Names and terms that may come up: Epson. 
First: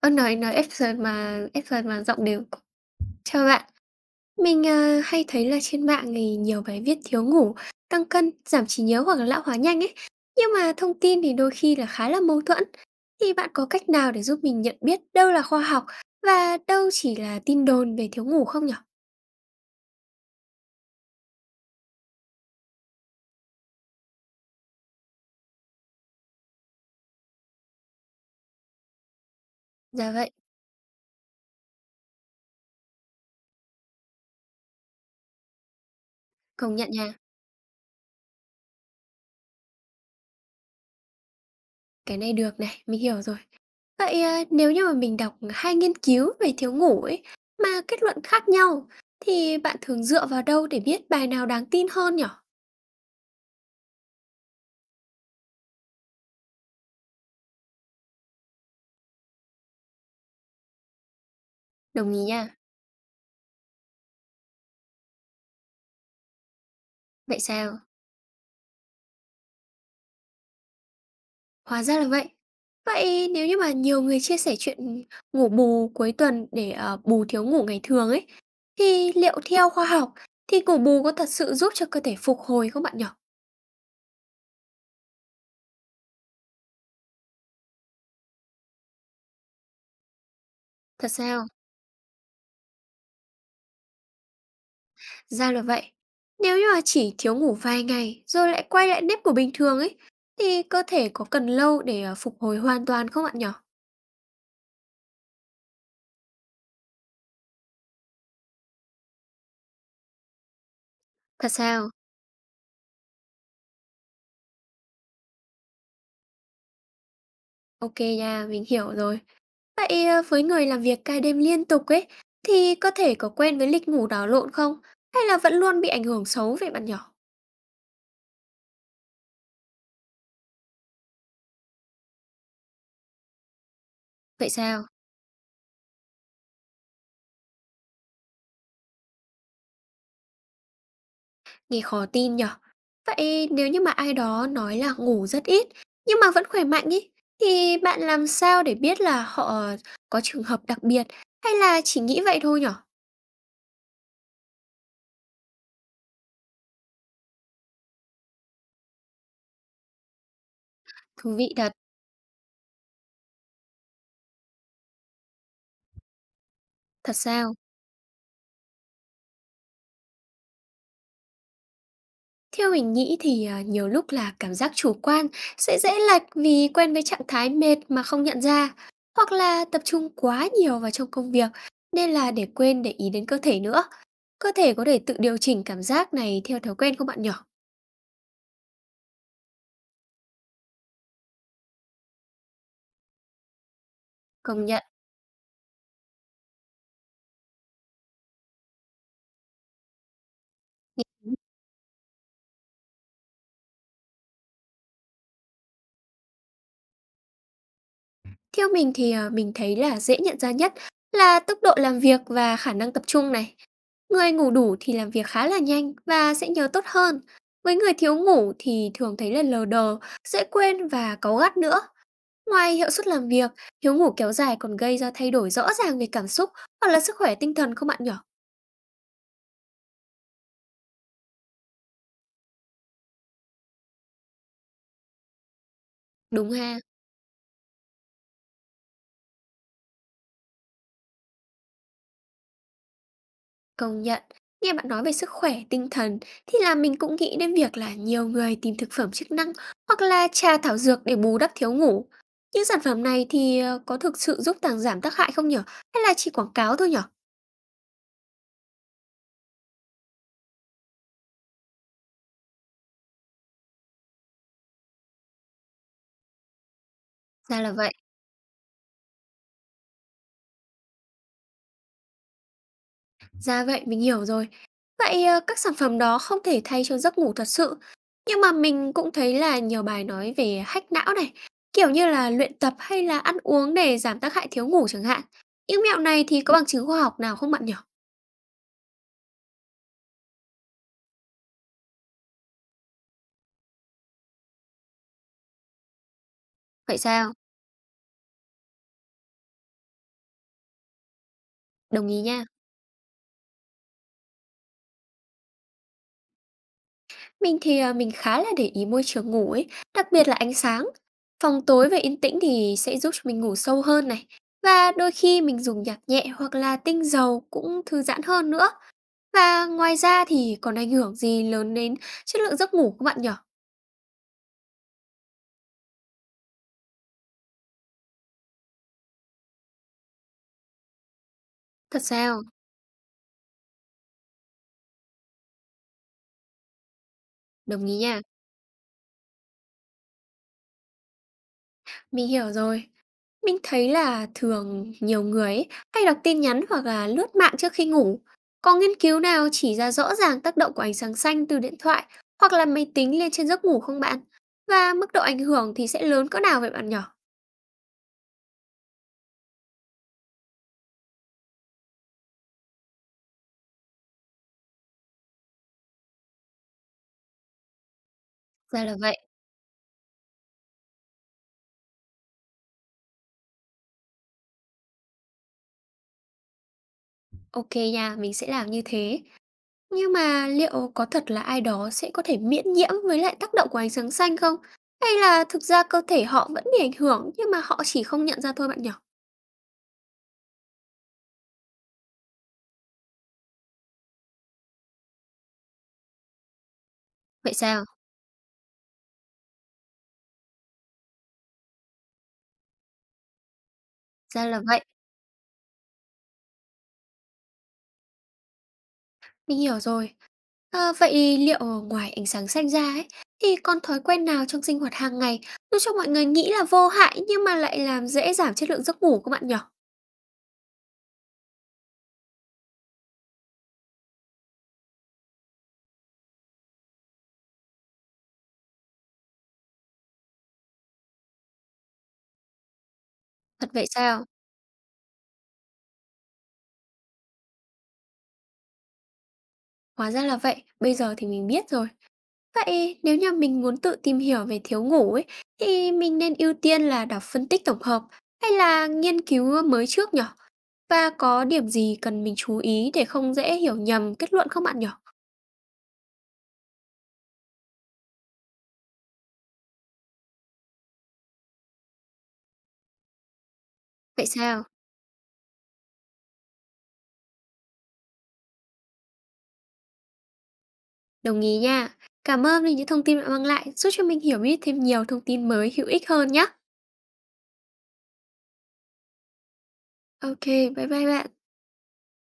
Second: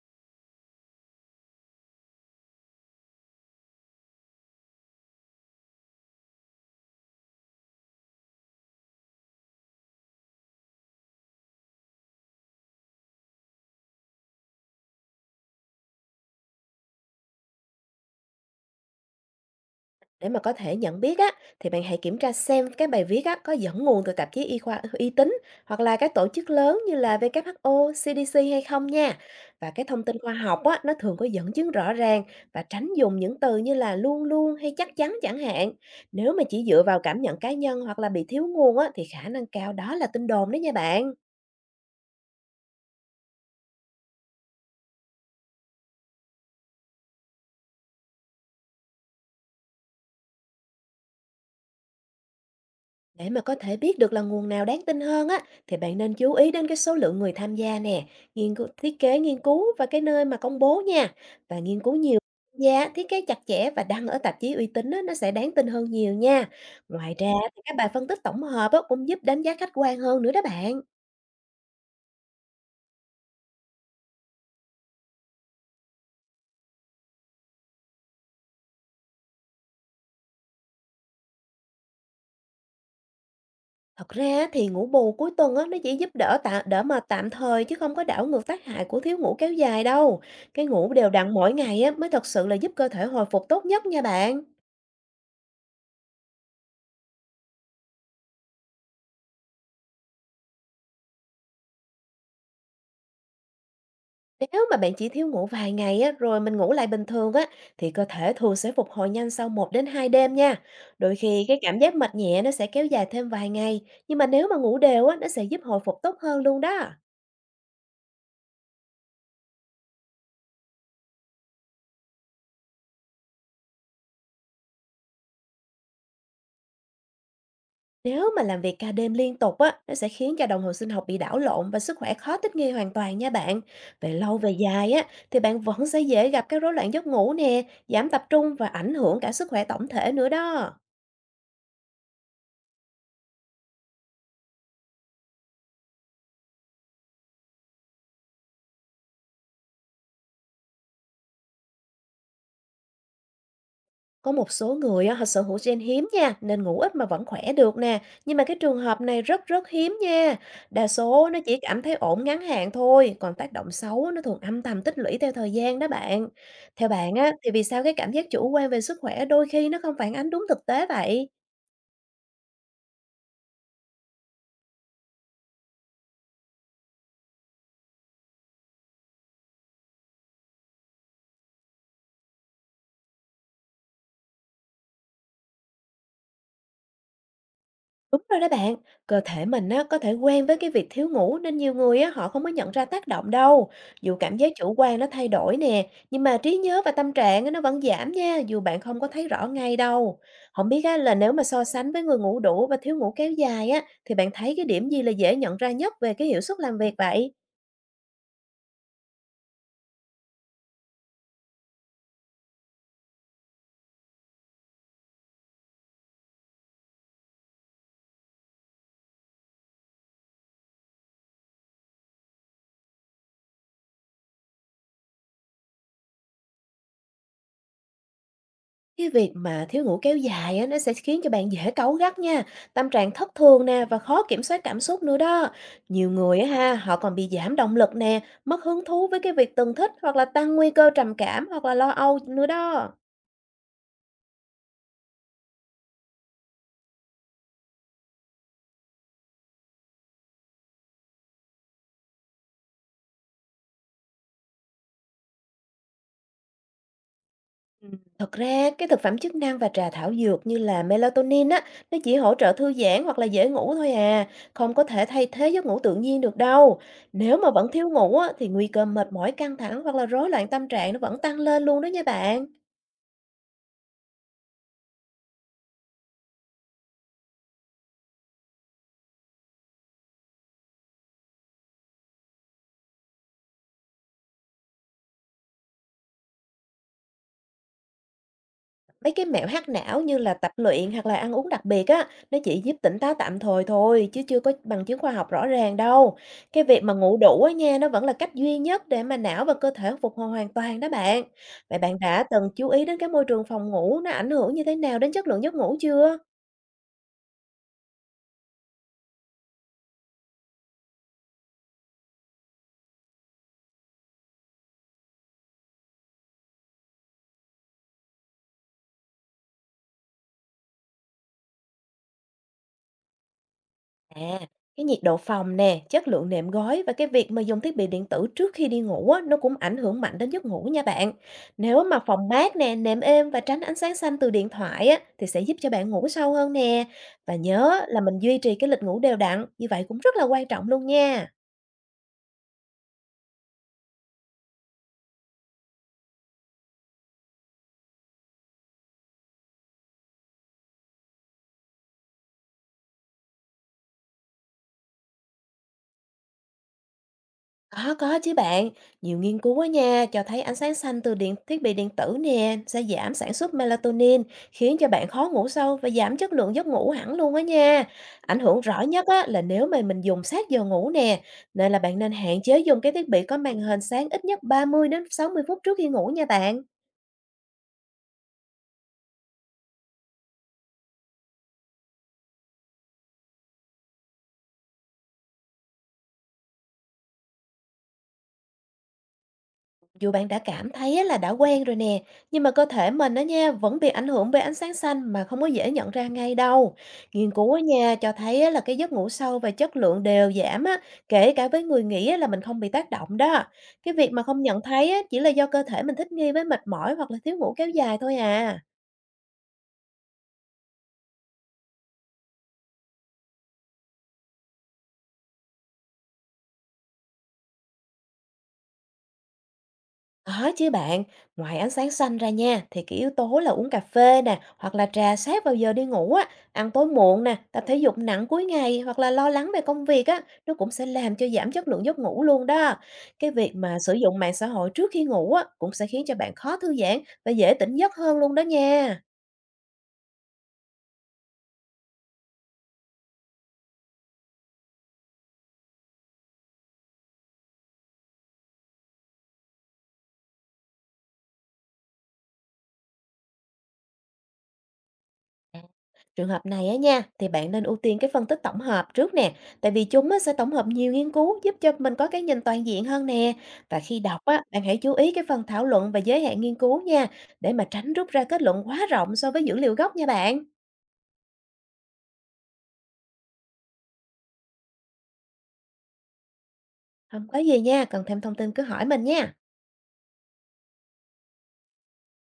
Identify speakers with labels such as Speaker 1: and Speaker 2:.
Speaker 1: Ơ, nói Epson mà giọng đều c Chào bạn, mình, hay thấy là trên mạng thì nhiều bài viết thiếu ngủ, tăng cân, giảm trí nhớ hoặc là lão hóa nhanh ấy, nhưng mà thông tin thì đôi khi là khá là mâu thuẫn. Thì bạn có cách nào để giúp mình nhận biết đâu là khoa học và đâu chỉ là tin đồn về thiếu ngủ không nhỉ?
Speaker 2: Để mà có thể nhận biết á, thì bạn hãy kiểm tra xem cái bài viết á, có dẫn nguồn từ tạp chí y khoa uy tín hoặc là các tổ chức lớn như là WHO, CDC hay không nha. Và cái thông
Speaker 1: Dạ
Speaker 2: tin
Speaker 1: vậy,
Speaker 2: khoa học á, nó thường có dẫn chứng rõ ràng và tránh dùng những từ như là luôn luôn hay chắc chắn chẳng hạn. Nếu mà chỉ
Speaker 1: công
Speaker 2: dựa
Speaker 1: nhận
Speaker 2: vào
Speaker 1: nha,
Speaker 2: cảm nhận cá nhân hoặc là bị thiếu nguồn á, thì khả năng cao đó là tin đồn đó nha bạn.
Speaker 1: cái này được này, mình hiểu rồi. Vậy, nếu như mà mình đọc hai nghiên cứu về thiếu ngủ ấy, mà kết luận khác nhau, thì bạn thường dựa vào đâu để biết bài nào đáng tin hơn nhỉ?
Speaker 2: Để mà có thể biết được là nguồn nào đáng tin hơn á, thì bạn nên chú ý đến cái số lượng người tham gia nè, nghiên cứu, thiết kế nghiên cứu và cái nơi mà công bố nha. Và nghiên cứu
Speaker 1: Đồng
Speaker 2: nhiều
Speaker 1: ý nha.
Speaker 2: tham gia, thiết kế chặt chẽ và đăng ở tạp chí uy tín á, nó sẽ đáng tin hơn nhiều nha. Ngoài ra
Speaker 1: Vậy
Speaker 2: thì các
Speaker 1: sao?
Speaker 2: bài phân tích tổng hợp á, cũng giúp đánh giá khách quan hơn nữa đó bạn.
Speaker 1: Hóa ra là vậy. Vậy nếu như mà nhiều người chia sẻ chuyện ngủ bù cuối tuần để, bù thiếu ngủ ngày thường ấy, thì liệu theo khoa học thì ngủ bù có thật sự giúp cho cơ thể phục hồi không bạn nhỉ?
Speaker 2: Thật ra thì ngủ bù cuối tuần á, nó chỉ giúp đỡ tạm đỡ mà tạm thời chứ không có đảo ngược tác hại của thiếu ngủ kéo dài đâu. Cái ngủ đều
Speaker 1: Thật
Speaker 2: đặn
Speaker 1: sao?
Speaker 2: mỗi ngày á, mới thật sự là giúp cơ thể hồi phục tốt nhất nha bạn.
Speaker 1: Ra là vậy. Nếu như mà chỉ thiếu ngủ vài ngày rồi lại quay lại nếp của bình thường ấy, thì cơ thể có cần lâu để, phục hồi hoàn toàn không bạn nhỉ?
Speaker 2: Nếu mà bạn chỉ thiếu ngủ vài ngày á, rồi mình ngủ lại bình thường á, thì cơ thể thường sẽ phục hồi nhanh sau một đến 2 đêm nha. Đôi khi
Speaker 1: Thật
Speaker 2: cái cảm
Speaker 1: sao?
Speaker 2: giác mệt nhẹ nó sẽ kéo dài thêm vài ngày, nhưng mà nếu mà ngủ đều á, nó sẽ giúp hồi phục tốt hơn luôn đó.
Speaker 1: Ok nha, mình hiểu rồi. Vậy, với người làm việc ca đêm liên tục ấy, thì có thể có quen với lịch ngủ đảo lộn không? Hay là vẫn luôn bị ảnh hưởng xấu về bạn nhỏ?
Speaker 2: Nếu mà làm việc ca đêm liên tục á, nó sẽ khiến cho đồng hồ sinh học bị đảo lộn và sức khỏe khó thích nghi hoàn toàn nha bạn. Về lâu về
Speaker 1: Vậy sao?
Speaker 2: dài á, thì bạn vẫn sẽ dễ gặp các rối loạn giấc ngủ nè, giảm tập trung và ảnh hưởng cả sức khỏe tổng thể nữa đó.
Speaker 1: Nghe khó tin nhở. Vậy nếu như mà ai đó nói là ngủ rất ít, nhưng mà vẫn khỏe mạnh ấy, thì bạn làm sao để biết là họ có trường hợp đặc biệt hay là chỉ nghĩ vậy thôi nhỉ?
Speaker 2: Có một số người á, họ sở hữu gen hiếm nha, nên ngủ ít mà vẫn khỏe được nè. Nhưng mà cái trường hợp này rất rất hiếm nha. Đa số
Speaker 1: Thú
Speaker 2: nó
Speaker 1: vị
Speaker 2: chỉ
Speaker 1: thật,
Speaker 2: cảm thấy ổn ngắn hạn thôi, còn tác động xấu nó thường âm thầm tích lũy theo thời gian đó bạn. Theo bạn
Speaker 1: thật
Speaker 2: á, thì
Speaker 1: sao?
Speaker 2: vì sao cái cảm giác chủ quan về sức khỏe đôi khi nó không phản ánh đúng thực tế vậy?
Speaker 1: Theo mình nghĩ thì, nhiều lúc là cảm giác chủ quan sẽ dễ lệch vì quen với trạng thái mệt mà không nhận ra, hoặc là tập trung quá nhiều vào trong công việc nên là để quên để ý đến cơ thể nữa. Cơ thể có thể tự điều chỉnh cảm giác này theo thói quen không bạn nhỏ?
Speaker 2: Đúng rồi đó bạn, cơ thể mình á, có thể quen với cái việc thiếu ngủ nên nhiều người á, họ không có nhận ra tác động đâu. Dù cảm giác
Speaker 1: Công
Speaker 2: chủ
Speaker 1: nhận.
Speaker 2: quan nó thay đổi nè, nhưng mà trí nhớ và tâm trạng á, nó vẫn giảm nha, dù bạn không có thấy rõ ngay đâu. Không biết á, là nếu mà so sánh với người ngủ đủ và thiếu ngủ kéo dài á, thì bạn thấy cái điểm gì là dễ nhận ra nhất về cái hiệu suất làm việc vậy?
Speaker 1: Theo mình thì, mình thấy là dễ nhận ra nhất là tốc độ làm việc và khả năng tập trung này. Người ngủ đủ thì làm việc khá là nhanh và sẽ nhớ tốt hơn. Với người thiếu ngủ thì thường thấy là lờ đờ, dễ quên và cáu gắt nữa. Ngoài hiệu suất làm việc, thiếu ngủ kéo dài còn gây ra thay đổi rõ ràng về cảm xúc hoặc là sức khỏe tinh thần không bạn nhỏ?
Speaker 2: Cái việc mà thiếu ngủ kéo dài á, nó sẽ khiến cho bạn dễ cáu gắt nha, tâm trạng thất thường nè và khó kiểm soát cảm xúc nữa đó. Nhiều người á
Speaker 1: Đúng
Speaker 2: ha,
Speaker 1: ha,
Speaker 2: họ còn bị giảm động lực nè, mất hứng thú với cái việc từng thích hoặc là tăng nguy cơ trầm cảm hoặc là lo âu nữa đó.
Speaker 1: công nhận. Nghe bạn nói về sức khỏe tinh thần thì là mình cũng nghĩ đến việc là nhiều người tìm thực phẩm chức năng hoặc là trà thảo dược để bù đắp thiếu ngủ. Những sản phẩm này thì có thực sự giúp tăng giảm tác hại không nhỉ? Hay là chỉ quảng cáo thôi nhỉ?
Speaker 2: Thật ra, cái thực phẩm chức năng và trà thảo dược như là melatonin á, nó chỉ hỗ trợ thư giãn hoặc là dễ ngủ thôi à, không có thể thay thế giấc ngủ tự nhiên được đâu. Nếu mà
Speaker 1: Ra
Speaker 2: vẫn
Speaker 1: là
Speaker 2: thiếu
Speaker 1: vậy.
Speaker 2: ngủ á, thì nguy cơ mệt mỏi, căng thẳng hoặc là rối loạn tâm trạng nó vẫn tăng lên luôn đó nha bạn.
Speaker 1: Ra vậy, mình hiểu rồi. Vậy, các sản phẩm đó không thể thay cho giấc ngủ thật sự, nhưng mà mình cũng thấy là nhiều bài nói về hack não này, kiểu như là luyện tập hay là ăn uống để giảm tác hại thiếu ngủ chẳng hạn. Những mẹo này thì có bằng chứng khoa học nào không bạn nhỉ?
Speaker 2: Mấy cái mẹo hack não như là tập luyện hoặc là ăn uống đặc biệt á, nó chỉ giúp tỉnh táo tạm thời thôi chứ chưa có bằng chứng khoa học rõ ràng đâu. Cái việc mà
Speaker 1: Vậy
Speaker 2: ngủ
Speaker 1: sao?
Speaker 2: đủ á nha, nó vẫn là cách duy nhất để mà não và cơ thể phục hồi hoàn toàn đó bạn. Vậy bạn
Speaker 1: Đồng ý
Speaker 2: đã
Speaker 1: nha.
Speaker 2: từng chú ý đến cái môi trường phòng ngủ nó ảnh hưởng như thế nào đến chất lượng giấc ngủ chưa?
Speaker 1: Mình thì, mình khá là để ý môi trường ngủ ấy, đặc biệt là ánh sáng. Phòng tối và yên tĩnh thì sẽ giúp cho mình ngủ sâu hơn này. Và đôi khi mình dùng nhạc nhẹ hoặc là tinh dầu cũng thư giãn hơn nữa. Và ngoài ra thì còn ảnh hưởng gì lớn đến chất lượng giấc ngủ không bạn nhỉ?
Speaker 2: À, cái nhiệt độ phòng nè, chất lượng nệm gói và cái việc mà dùng thiết bị điện tử trước khi đi ngủ á, nó cũng ảnh hưởng mạnh đến giấc ngủ nha bạn. Nếu mà
Speaker 1: Thật
Speaker 2: phòng
Speaker 1: sao?
Speaker 2: mát nè, nệm êm và tránh ánh sáng xanh từ điện thoại á, thì sẽ giúp cho bạn ngủ sâu hơn nè. Và nhớ
Speaker 1: Đồng ý
Speaker 2: là mình
Speaker 1: nha,
Speaker 2: duy trì cái lịch ngủ đều đặn, như vậy cũng rất là quan trọng luôn nha.
Speaker 1: mình hiểu rồi. Mình thấy là thường nhiều người ấy hay đọc tin nhắn hoặc là lướt mạng trước khi ngủ. Có nghiên cứu nào chỉ ra rõ ràng tác động của ánh sáng xanh từ điện thoại hoặc là máy tính lên trên giấc ngủ không bạn? Và mức độ ảnh hưởng thì sẽ lớn cỡ nào vậy bạn nhỉ?
Speaker 2: Có chứ bạn. Nhiều nghiên cứu á nha, cho thấy ánh sáng xanh từ thiết bị điện tử nè sẽ giảm sản xuất melatonin, khiến cho bạn khó ngủ sâu và giảm chất lượng giấc ngủ hẳn luôn á nha. Ảnh hưởng rõ
Speaker 1: Ra là
Speaker 2: nhất
Speaker 1: vậy.
Speaker 2: á là nếu mà mình dùng sát giờ ngủ nè, nên là bạn nên hạn chế dùng cái thiết bị có màn hình sáng ít nhất 30 đến 60 phút trước khi ngủ nha bạn.
Speaker 1: Ok nha, mình sẽ làm như thế. Nhưng mà liệu có thật là ai đó sẽ có thể miễn nhiễm với lại tác động của ánh sáng xanh không? Hay là thực ra cơ thể họ vẫn bị ảnh hưởng nhưng mà họ chỉ không nhận ra thôi bạn nhỉ?
Speaker 2: Dù bạn đã cảm thấy á là đã quen rồi nè, nhưng mà cơ thể mình đó nha vẫn bị ảnh hưởng bởi ánh sáng xanh mà không có dễ nhận ra ngay đâu. Nghiên cứu
Speaker 1: Vậy
Speaker 2: á
Speaker 1: sao?
Speaker 2: nha cho thấy á là cái giấc ngủ sâu và chất lượng đều giảm á, kể cả với người nghĩ á là mình không bị tác động đó. Cái việc mà không
Speaker 1: Ra
Speaker 2: nhận
Speaker 1: là vậy,
Speaker 2: thấy á chỉ là do cơ thể mình thích nghi với mệt mỏi hoặc là thiếu ngủ kéo dài thôi à.
Speaker 1: mình hiểu rồi. À, vậy liệu ngoài ánh sáng xanh ra ấy, thì còn thói quen nào trong sinh hoạt hàng ngày giúp cho mọi người nghĩ là vô hại nhưng mà lại làm dễ giảm chất lượng giấc ngủ của bạn nhỉ?
Speaker 2: Có chứ bạn, ngoài ánh sáng xanh ra nha, thì cái yếu tố là uống cà phê nè, hoặc là trà sát vào giờ đi ngủ á, ăn tối muộn nè, tập thể dục nặng cuối ngày hoặc là lo lắng về công việc á, nó cũng sẽ làm cho giảm chất lượng giấc ngủ luôn đó. Cái việc
Speaker 1: Thật
Speaker 2: mà
Speaker 1: vậy
Speaker 2: sử dụng
Speaker 1: sao?
Speaker 2: mạng xã hội trước khi ngủ á, cũng sẽ khiến cho bạn khó thư giãn và dễ tỉnh giấc hơn luôn đó nha.
Speaker 1: Hóa ra là vậy, bây giờ thì mình biết rồi. Vậy nếu như mình muốn tự tìm hiểu về thiếu ngủ ấy, thì mình nên ưu tiên là đọc phân tích tổng hợp hay là nghiên cứu mới trước nhở? Và có điểm gì cần mình chú ý để không dễ hiểu nhầm kết luận không bạn nhở?
Speaker 2: Trường hợp này á nha, thì bạn nên ưu tiên cái phân tích tổng hợp trước nè, tại vì chúng á, sẽ tổng hợp nhiều nghiên cứu giúp cho mình có cái nhìn toàn diện hơn nè. Và khi đọc
Speaker 1: Vậy
Speaker 2: á, bạn
Speaker 1: sao?
Speaker 2: hãy chú ý cái phần thảo luận và giới hạn nghiên cứu nha, để mà tránh rút ra kết luận quá rộng so với dữ liệu gốc nha bạn.
Speaker 1: Đồng ý nha. Cảm ơn vì những thông tin bạn mang lại, giúp cho mình hiểu biết thêm nhiều thông tin mới hữu ích hơn nhé.
Speaker 2: Không có gì nha, cần thêm thông tin cứ hỏi mình nha.
Speaker 1: Ok, bye bye bạn.